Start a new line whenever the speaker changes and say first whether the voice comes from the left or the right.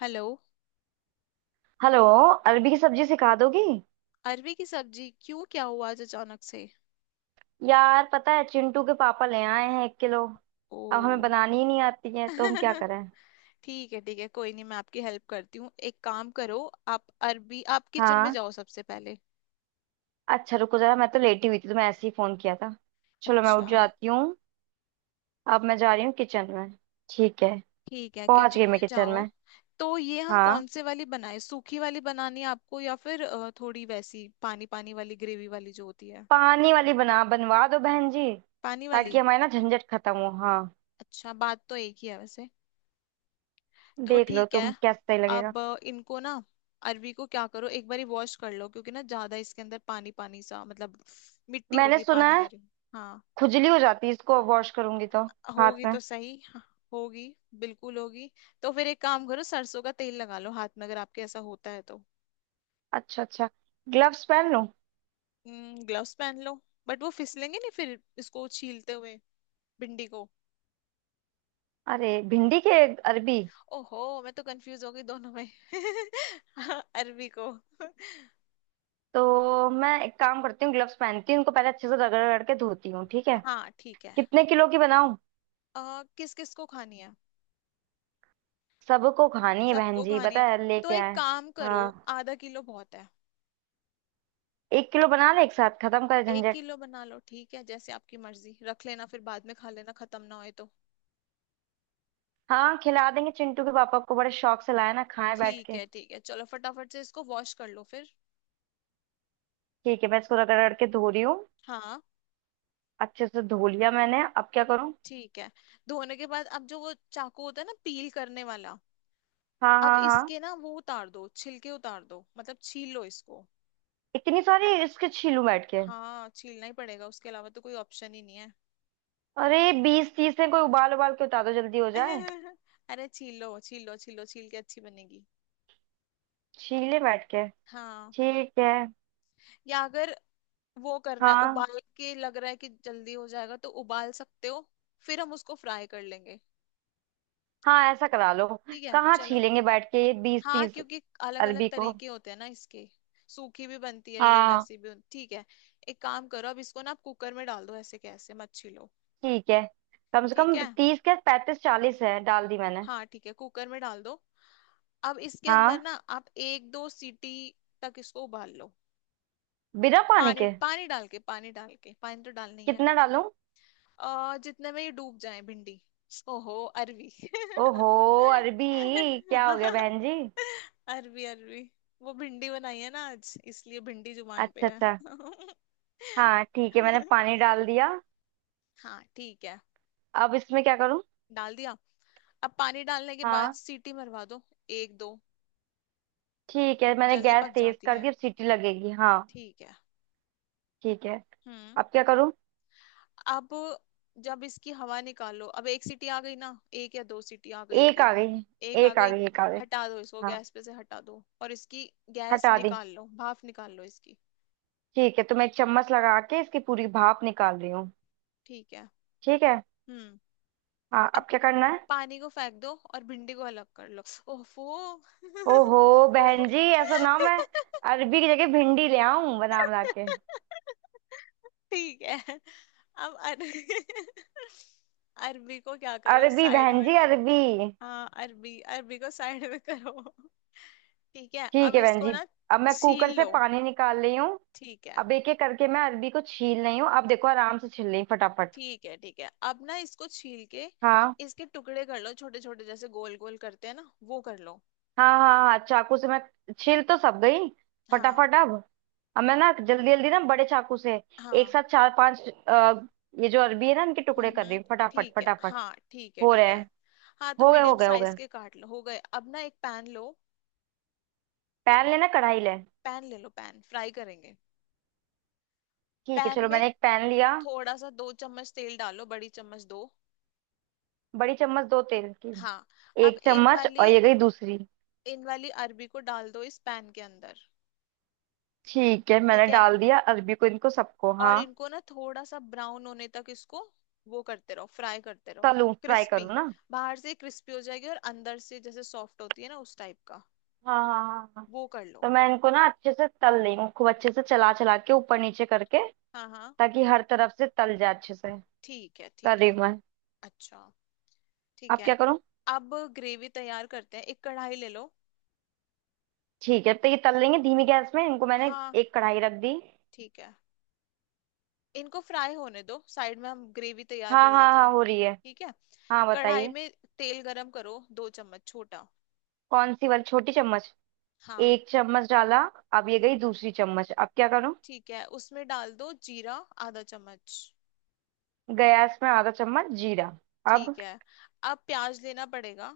left: Hello.
right: Hello. अरबी की सब्जी सिखा दोगी।
left: अरवी की सब्जी क्यों? क्या हुआ आज अचानक से?
right: यार पता है चिंटू के पापा ले आए हैं 1 किलो। अब हमें
left: ओ।
right: बनानी ही नहीं आती है तो हम क्या करें।
left: ठीक है, ठीक है, कोई नहीं, मैं आपकी हेल्प करती हूँ, एक काम करो। आप किचन में
right: हाँ।
left: जाओ सबसे पहले।
right: अच्छा रुको जरा, मैं तो लेटी हुई थी तो मैं ऐसे ही फोन किया था। चलो मैं उठ
left: अच्छा।
right: जाती हूँ। अब मैं जा रही हूँ किचन में। ठीक है।
left: ठीक है,
right: पहुंच गई
left: किचन
right: मैं
left: में
right: किचन
left: जाओ।
right: में।
left: तो ये हम
right: हाँ।
left: कौन से वाली बनाए? सूखी वाली बनानी है आपको या फिर थोड़ी वैसी पानी पानी वाली ग्रेवी वाली जो होती है?
right: पानी वाली बना बनवा दो बहन जी।
left: पानी
right: ताकि
left: वाली।
right: हमारी ना झंझट खत्म हो, हाँ।
left: अच्छा, बात तो एक ही है वैसे। तो
right: देख लो
left: ठीक
right: तुम
left: है।
right: कैसा सही लगेगा।
left: अब इनको ना, अरवी को क्या करो, एक बारी वॉश कर लो, क्योंकि ना ज्यादा इसके अंदर पानी पानी सा, मतलब मिट्टी
right: मैंने
left: होगी,
right: सुना
left: पानी
right: है
left: कह रही हूँ। हाँ,
right: खुजली हो जाती है इसको वॉश करूंगी तो। हाथ
left: होगी
right: में।
left: तो सही। हाँ, होगी, बिल्कुल होगी। तो फिर एक काम करो, सरसों का तेल लगा लो हाथ में अगर आपके ऐसा होता है तो।
right: अच्छा अच्छा। ग्लव्स पहन लूं?
left: ग्लव्स पहन लो। बट वो फिसलेंगे नहीं फिर इसको छीलते हुए। भिंडी को।
right: अरे भिंडी के अरबी।
left: ओहो, मैं तो कंफ्यूज हो गई दोनों में। अरवी को।
right: तो मैं एक काम करती हूँ, ग्लव्स पहनती हूँ उनको, पहले अच्छे से रगड़ रगड़ के धोती हूँ। ठीक है।
left: हाँ, ठीक है।
right: कितने किलो की बनाऊँ।
left: किस किस को खानी है?
right: सबको खानी है बहन
left: सबको
right: जी,
left: खानी
right: पता
left: है।
right: है
left: तो
right: लेके
left: एक
right: आए।
left: काम करो।
right: हाँ।
left: आधा किलो बहुत है।
right: 1 किलो बना ले, एक साथ खत्म कर
left: एक
right: झंझट।
left: किलो बना लो, ठीक है जैसे आपकी मर्जी, रख लेना फिर बाद में, खा लेना, खत्म ना होए तो।
right: हाँ खिला देंगे चिंटू के पापा को, बड़े शौक से लाए ना, खाए बैठ
left: ठीक
right: के।
left: है, ठीक है, चलो फटाफट से इसको वॉश कर लो फिर।
right: ठीक है मैं इसको रगड़ रगड़ के धो रही हूँ।
left: हाँ,
right: अच्छे से धो लिया मैंने। अब क्या करूँ।
left: ठीक है। धोने के बाद अब जो वो चाकू होता है ना, पील करने वाला।
right: हाँ
left: अब
right: हाँ हाँ।
left: इसके ना वो उतार दो, छिलके उतार दो, मतलब छील लो इसको।
right: इतनी सारी इसके छीलूं बैठ के।
left: हाँ, छीलना ही पड़ेगा, उसके अलावा तो कोई ऑप्शन ही नहीं है।
right: अरे 20-30 है कोई, उबाल उबाल के उतार दो जल्दी हो जाए।
left: अरे, छील लो, छील लो, छील लो, छील के अच्छी बनेगी।
right: छीले बैठ के।
left: हाँ।
right: ठीक है।
left: या अगर वो करना है
right: हाँ
left: उबाल के, लग रहा है कि जल्दी हो जाएगा तो उबाल सकते हो। फिर हम उसको फ्राई कर लेंगे।
right: हाँ ऐसा करा लो।
left: ठीक है,
right: कहाँ
left: चलो।
right: छीलेंगे बैठ के ये बीस
left: हाँ,
right: तीस
left: क्योंकि अलग अलग
right: अरबी को।
left: तरीके होते हैं ना इसके। सूखी भी बनती है, ये
right: हाँ।
left: वैसी भी ठीक है। एक काम करो, अब इसको ना आप कुकर में डाल दो, ऐसे कैसे मत छीलो।
right: ठीक है कम से
left: ठीक
right: कम
left: है।
right: 30 क्या 35-40 है, डाल दी मैंने।
left: हाँ, ठीक है, कुकर में डाल दो। अब इसके अंदर
right: हाँ।
left: ना आप एक दो सीटी तक इसको उबाल लो।
right: बिना पानी
left: पानी
right: के।
left: पानी डाल के पानी डाल के पानी तो डालनी है।
right: कितना डालूं।
left: जितने में ये डूब जाए भिंडी। ओहो। अरवी।
right: ओहो। अरबी। क्या हो गया बहन जी।
left: अरवी, अरवी। वो भिंडी बनाई है ना आज, इसलिए भिंडी जुबान पे
right: अच्छा
left: है।
right: अच्छा। हाँ ठीक है मैंने पानी डाल दिया।
left: हाँ, ठीक है।
right: अब इसमें क्या करूं।
left: डाल दिया। अब पानी डालने के बाद
right: हाँ।
left: सीटी मरवा दो। एक दो।
right: ठीक है मैंने
left: जल्दी
right: गैस
left: पक
right: तेज
left: जाती
right: कर
left: है।
right: दी, अब सीटी लगेगी, हाँ।
left: ठीक है।
right: ठीक है।
left: हम्म।
right: अब क्या करूं।
left: अब जब इसकी हवा निकालो, अब एक सीटी आ गई ना, एक या दो सीटी आ गई
right: एक
left: होगी।
right: आ गई।
left: एक आ
right: एक आ
left: गई।
right: गई, एक आ गई।
left: हटा दो इसको,
right: हाँ।
left: गैस पे से हटा दो, और इसकी गैस
right: हटा दी।
left: निकाल लो, भाप निकाल लो इसकी।
right: ठीक है तो मैं एक चम्मच लगा के इसकी पूरी भाप निकाल रही हूँ।
left: ठीक है।
right: ठीक है।
left: हम्म।
right: हाँ
left: अब
right: अब क्या करना है।
left: पानी को फेंक दो और भिंडी को अलग कर लो। ओफो।
right: ओहो। बहन जी ऐसा ना मैं अरबी की जगह भिंडी ले आऊं बना बना के।
left: ठीक है। अब अरबी को क्या करो
right: अरबी
left: साइड
right: बहन
left: में।
right: जी अरबी।
left: हाँ, अरबी, अरबी को साइड में करो। ठीक है,
right: ठीक
left: अब
right: है बहन
left: इसको
right: जी।
left: ना
right: अब मैं कुकर
left: छील
right: से
left: लो।
right: पानी निकाल रही हूँ।
left: ठीक है,
right: अब एक एक करके मैं अरबी को छील रही हूँ, अब देखो आराम से छील रही हूँ फटाफट।
left: ठीक है, ठीक है, अब ना इसको छील के
right: हाँ
left: इसके टुकड़े कर लो, छोटे छोटे, जैसे गोल गोल करते हैं ना, वो कर लो।
right: हाँ हाँ हाँ चाकू से मैं। छील तो सब गई
left: हाँ
right: फटाफट। अब मैं ना जल्दी जल्दी ना बड़े चाकू से एक
left: हाँ।
right: साथ चार पांच, अ, ये जो अरबी है ना इनके टुकड़े कर रही
left: हम्म।
right: हूँ फटाफट
left: ठीक है,
right: फटाफट।
left: हाँ, ठीक है,
right: हो रहे
left: ठीक है।
right: हैं।
left: हाँ, तो
right: हो गए
left: मीडियम
right: हो गए हो
left: साइज
right: गए।
left: के काट लो, हो गए, अब ना एक पैन लो।
right: पैन लेना कढ़ाई ले।
left: पैन ले लो, पैन फ्राई करेंगे।
right: ठीक है
left: पैन
right: चलो
left: में
right: मैंने एक पैन लिया।
left: थोड़ा सा दो चम्मच तेल डालो, बड़ी चम्मच दो।
right: बड़ी चम्मच दो तेल की।
left: हाँ। अब
right: एक
left: इन
right: चम्मच, और
left: वाली
right: ये गई दूसरी।
left: इन वाली अरबी को डाल दो इस पैन के अंदर।
right: ठीक है मैंने
left: ठीक है।
right: डाल दिया अरबी को, इनको सबको, हाँ।
left: और इनको ना थोड़ा सा ब्राउन होने तक इसको वो करते रहो, फ्राई करते रहो।
right: तलूं फ्राई
left: क्रिस्पी।
right: करूँ ना।
left: बाहर से क्रिस्पी हो जाएगी और अंदर से जैसे सॉफ्ट होती है ना, उस टाइप का।
right: हाँ हाँ हाँ हाँ।
left: वो कर लो।
right: तो मैं इनको ना अच्छे से तल रही हूँ, खूब अच्छे से चला चला के ऊपर नीचे करके
left: हाँ हाँ।
right: ताकि हर तरफ से तल जाए अच्छे से।
left: ठीक है,
right: कर
left: ठीक
right: रही
left: है।
right: हूँ मैं।
left: अच्छा। ठीक
right: अब
left: है,
right: क्या करूँ।
left: अब ग्रेवी तैयार करते हैं, एक कढ़ाई ले लो।
right: ठीक है तो ये तल लेंगे धीमी गैस में इनको, मैंने
left: हाँ।
right: एक कढ़ाई रख दी।
left: ठीक है। इनको फ्राई होने दो साइड में, हम ग्रेवी तैयार कर
right: हाँ हाँ
left: लेते हैं।
right: हाँ हो रही है।
left: ठीक है।
right: हाँ
left: कढ़ाई
right: बताइए।
left: में तेल गरम करो, दो चम्मच छोटा।
right: कौन सी वाली, छोटी चम्मच।
left: हाँ।
right: एक चम्मच डाला। अब ये गई
left: हम्म,
right: दूसरी चम्मच। अब क्या करूं।
left: ठीक है, उसमें डाल दो जीरा, आधा चम्मच।
right: गैस में आधा चम्मच जीरा। अब।
left: ठीक है। अब प्याज लेना पड़ेगा।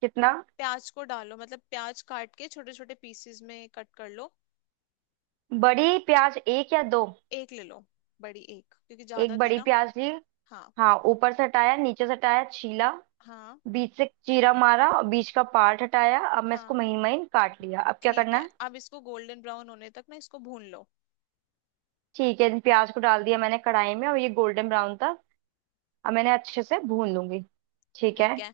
right: कितना।
left: प्याज को डालो, मतलब प्याज काट के छोटे छोटे पीसेस में कट कर लो।
right: बड़ी प्याज एक या दो।
left: एक ले लो। बड़ी एक, क्योंकि
right: एक
left: ज्यादा थी
right: बड़ी
left: ना।
right: प्याज ली।
left: हाँ
right: हाँ ऊपर से हटाया, नीचे से हटाया, छीला,
left: हाँ
right: बीच से चीरा मारा और बीच का पार्ट हटाया, अब मैं इसको
left: हाँ।
right: महीन महीन काट लिया। अब क्या
left: ठीक
right: करना
left: है,
right: है।
left: अब इसको गोल्डन ब्राउन होने तक ना इसको भून लो।
right: ठीक है इन प्याज को डाल दिया मैंने कढ़ाई में और ये गोल्डन ब्राउन था। अब मैंने अच्छे से भून लूंगी। ठीक है
left: ठीक है।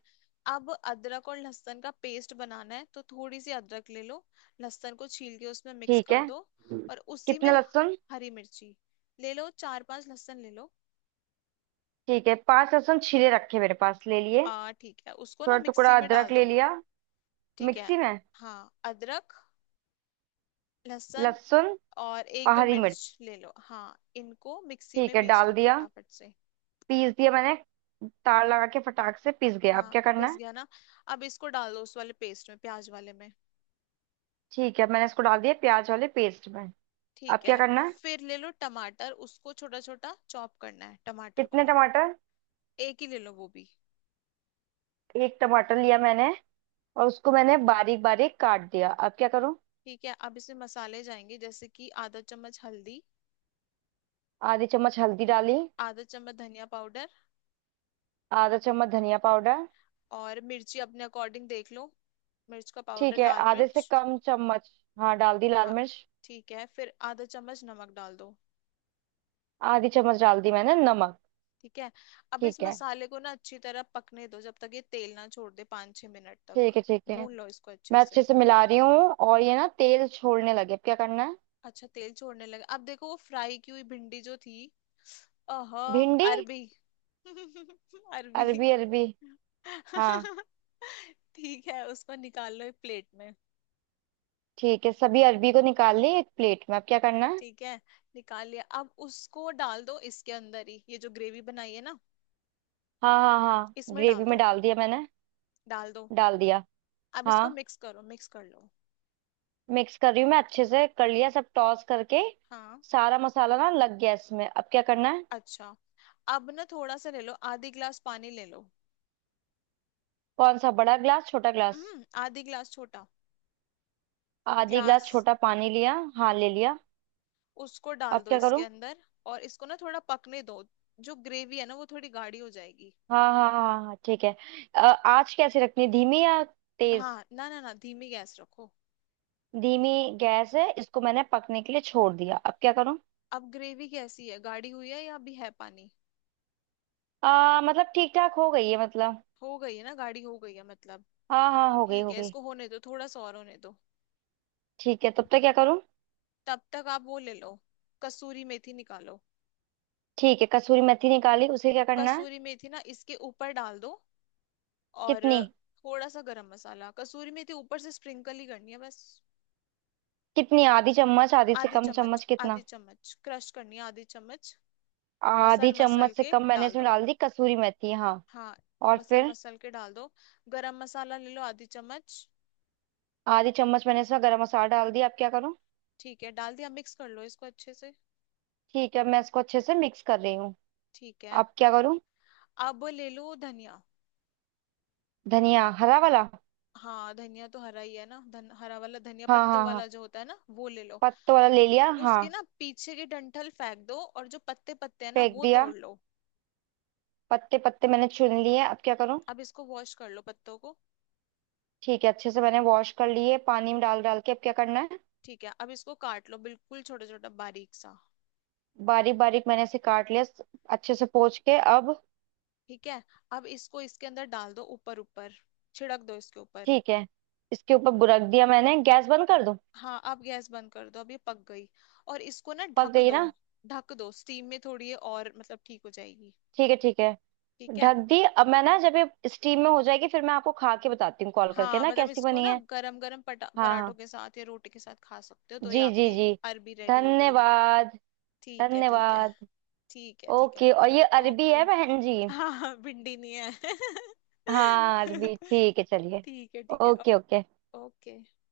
left: अब अदरक और लहसुन का पेस्ट बनाना है, तो थोड़ी सी अदरक ले लो। लहसुन को छील के उसमें मिक्स
right: ठीक
left: कर
right: है।
left: दो। और उसी में
right: कितने लहसुन।
left: हरी मिर्ची ले लो, चार पांच लहसुन ले लो।
right: ठीक है पांच लहसुन छीले रखे मेरे पास, ले लिए।
left: आ ठीक है, उसको ना
right: थोड़ा टुकड़ा
left: मिक्सी में
right: अदरक
left: डाल
right: ले
left: दो।
right: लिया।
left: ठीक है।
right: मिक्सी में।
left: हाँ, अदरक, लहसुन,
right: लहसुन
left: और एक
right: और
left: दो
right: हरी मिर्च।
left: मिर्च ले लो, हाँ, इनको मिक्सी में
right: ठीक है
left: पीस
right: डाल
left: लो
right: दिया।
left: फटाफट से।
right: पीस दिया मैंने। तार लगा के फटाक से पीस गया।
left: हाँ,
right: अब क्या करना
left: पिस
right: है।
left: गया ना। अब इसको डाल दो उस वाले पेस्ट में, प्याज वाले में।
right: ठीक है मैंने इसको डाल दिया प्याज वाले पेस्ट में। अब
left: ठीक है,
right: क्या करना है।
left: फिर ले लो टमाटर, उसको छोटा छोटा चॉप करना है, टमाटर
right: कितने
left: को।
right: टमाटर।
left: एक ही ले लो वो भी।
right: एक टमाटर लिया मैंने और उसको मैंने बारीक बारीक काट दिया। अब क्या करूं।
left: ठीक है, अब इसमें मसाले जाएंगे, जैसे कि आधा चम्मच हल्दी,
right: आधी चम्मच हल्दी डाली।
left: आधा चम्मच धनिया पाउडर,
right: आधा चम्मच धनिया पाउडर।
left: और मिर्ची अपने अकॉर्डिंग देख लो, मिर्च का
right: ठीक
left: पाउडर,
right: है
left: लाल
right: आधे से
left: मिर्च।
right: कम चम्मच। हाँ डाल दी लाल
left: हाँ।
right: मिर्च।
left: ठीक है, फिर आधा चम्मच नमक डाल दो।
right: आधी चम्मच डाल दी मैंने नमक।
left: ठीक है। अब इस
right: ठीक है
left: मसाले को ना अच्छी तरह पकने दो, जब तक ये तेल ना छोड़ दे, पाँच छह मिनट
right: ठीक
left: तक
right: है। ठीक है
left: भून लो इसको
right: मैं
left: अच्छे
right: अच्छे
left: से।
right: से मिला रही हूँ और ये ना तेल छोड़ने लगे। अब क्या करना है।
left: अच्छा, तेल छोड़ने लगा, अब देखो वो फ्राई की हुई भिंडी जो थी। अह
right: भिंडी
left: अरबी। अरबी।
right: अरबी अरबी। हाँ
left: ठीक है, उसको निकाल लो एक प्लेट में।
right: ठीक है सभी अरबी को निकाल ली एक प्लेट में। अब क्या करना है।
left: ठीक है। निकाल लिया, अब उसको डाल दो इसके अंदर ही, ये जो ग्रेवी बनाई है ना।
right: हाँ हाँ हाँ
left: इसमें
right: ग्रेवी
left: डाल
right: में
left: दो,
right: डाल दिया मैंने।
left: डाल दो।
right: डाल दिया।
left: अब इसको
right: हाँ
left: मिक्स करो, मिक्स कर लो।
right: मिक्स कर रही हूँ मैं अच्छे से, कर लिया सब टॉस करके।
left: हाँ।
right: सारा मसाला ना लग गया इसमें। अब क्या करना है।
left: अच्छा। अब ना थोड़ा सा ले लो, आधी गिलास पानी ले लो।
right: कौन सा, बड़ा ग्लास छोटा ग्लास।
left: हम्म, आधी गिलास, छोटा
right: आधी
left: ग्लास।
right: ग्लास छोटा पानी लिया, हाँ ले लिया।
left: उसको डाल
right: अब
left: दो
right: क्या
left: इसके
right: करूँ।
left: अंदर, और इसको ना थोड़ा पकने दो, जो ग्रेवी है ना वो थोड़ी गाढ़ी हो जाएगी।
right: हाँ हाँ हाँ हाँ ठीक है। अ, आँच कैसे रखनी, धीमी या तेज।
left: हाँ, ना ना ना, धीमी गैस रखो।
right: धीमी गैस है, इसको मैंने पकने के लिए छोड़ दिया। अब क्या करूँ।
left: अब ग्रेवी कैसी है, गाढ़ी हुई है या अभी है पानी?
right: मतलब ठीक ठाक हो गई है मतलब।
left: हो गई है ना, गाढ़ी हो गई है मतलब।
right: हाँ हाँ हो गई
left: ठीक
right: हो
left: है,
right: गई।
left: इसको होने दो, थोड़ा सा और होने दो।
right: ठीक है तब तक क्या करूँ।
left: तब तक आप वो ले लो, कसूरी मेथी निकालो।
right: ठीक है कसूरी मेथी निकाली, उसे क्या करना है।
left: कसूरी मेथी ना इसके ऊपर डाल दो, और
right: कितनी।
left: थोड़ा सा गरम मसाला, कसूरी मेथी ऊपर से स्प्रिंकल ही करनी है बस।
right: कितनी, आधी चम्मच, आधी से
left: आधी
right: कम
left: चम्मच,
right: चम्मच, कितना।
left: आधी चम्मच क्रश करनी है, आधी चम्मच।
right: आधी
left: मसल मसल
right: चम्मच से
left: के
right: कम मैंने
left: डाल
right: इसमें
left: दो।
right: डाल दी कसूरी मेथी, हाँ।
left: हाँ,
right: और
left: मसल
right: फिर।
left: मसल के डाल दो। गरम मसाला ले लो आधी चम्मच।
right: आधी चम्मच मैंने इसमें गरम मसाला डाल दिया। अब क्या करूँ।
left: ठीक है, डाल दिया, मिक्स कर लो इसको अच्छे से।
right: ठीक है मैं इसको अच्छे से मिक्स कर रही हूँ।
left: ठीक है।
right: अब क्या करूँ।
left: अब ले लो धनिया।
right: धनिया हरा वाला।
left: हाँ, धनिया तो हरा ही है ना, हरा वाला धनिया,
right: हाँ
left: पत्तों
right: हाँ हाँ
left: वाला जो होता है ना, वो ले लो।
right: पत्तों वाला ले लिया, हाँ।
left: उसके ना पीछे की डंठल फेंक दो, और जो पत्ते पत्ते हैं ना,
right: फेंक
left: वो
right: दिया।
left: तोड़ लो।
right: पत्ते पत्ते मैंने चुन लिए। अब क्या करूँ।
left: अब इसको वॉश कर लो, पत्तों को।
right: ठीक है अच्छे से मैंने वॉश कर लिए पानी में डाल डाल के। अब क्या करना है।
left: ठीक है, अब इसको काट लो, बिल्कुल छोटा छोटा, बारीक सा।
right: बारीक बारीक मैंने इसे काट लिया, अच्छे से पोंछ के, अब।
left: ठीक है, अब इसको इसके अंदर डाल दो, ऊपर ऊपर छिड़क दो, इसके ऊपर।
right: ठीक है। इसके ऊपर बुरक दिया मैंने, गैस बंद कर दूं।
left: हाँ, अब गैस बंद कर दो, अब ये पक गई, और इसको ना
right: पक
left: ढक
right: गई
left: दो।
right: ना।
left: ढक दो, स्टीम में थोड़ी ये और मतलब ठीक हो जाएगी।
right: ठीक है
left: ठीक है।
right: ढक दी। अब मैं ना, जब ये स्टीम में हो जाएगी फिर मैं आपको खा के बताती हूँ कॉल करके
left: हाँ,
right: ना
left: मतलब
right: कैसी
left: इसको
right: बनी
left: ना
right: है।
left: गरम गरम पटा
right: हाँ हाँ
left: पराठों के साथ या रोटी के साथ खा सकते हो, तो ये
right: जी जी
left: आपकी
right: जी।
left: अरबी रेडी हो गई।
right: धन्यवाद।
left: ठीक है, ठीक है।
right: धन्यवाद।
left: ठीक है, ठीक है।
right: ओके, और ये अरबी
left: ओके।
right: है बहन जी।
left: हाँ हाँ, भिंडी नहीं है।
right: हाँ अरबी, ठीक है चलिए।
left: ठीक है, ठीक है।
right: Okay okay.
left: ओके।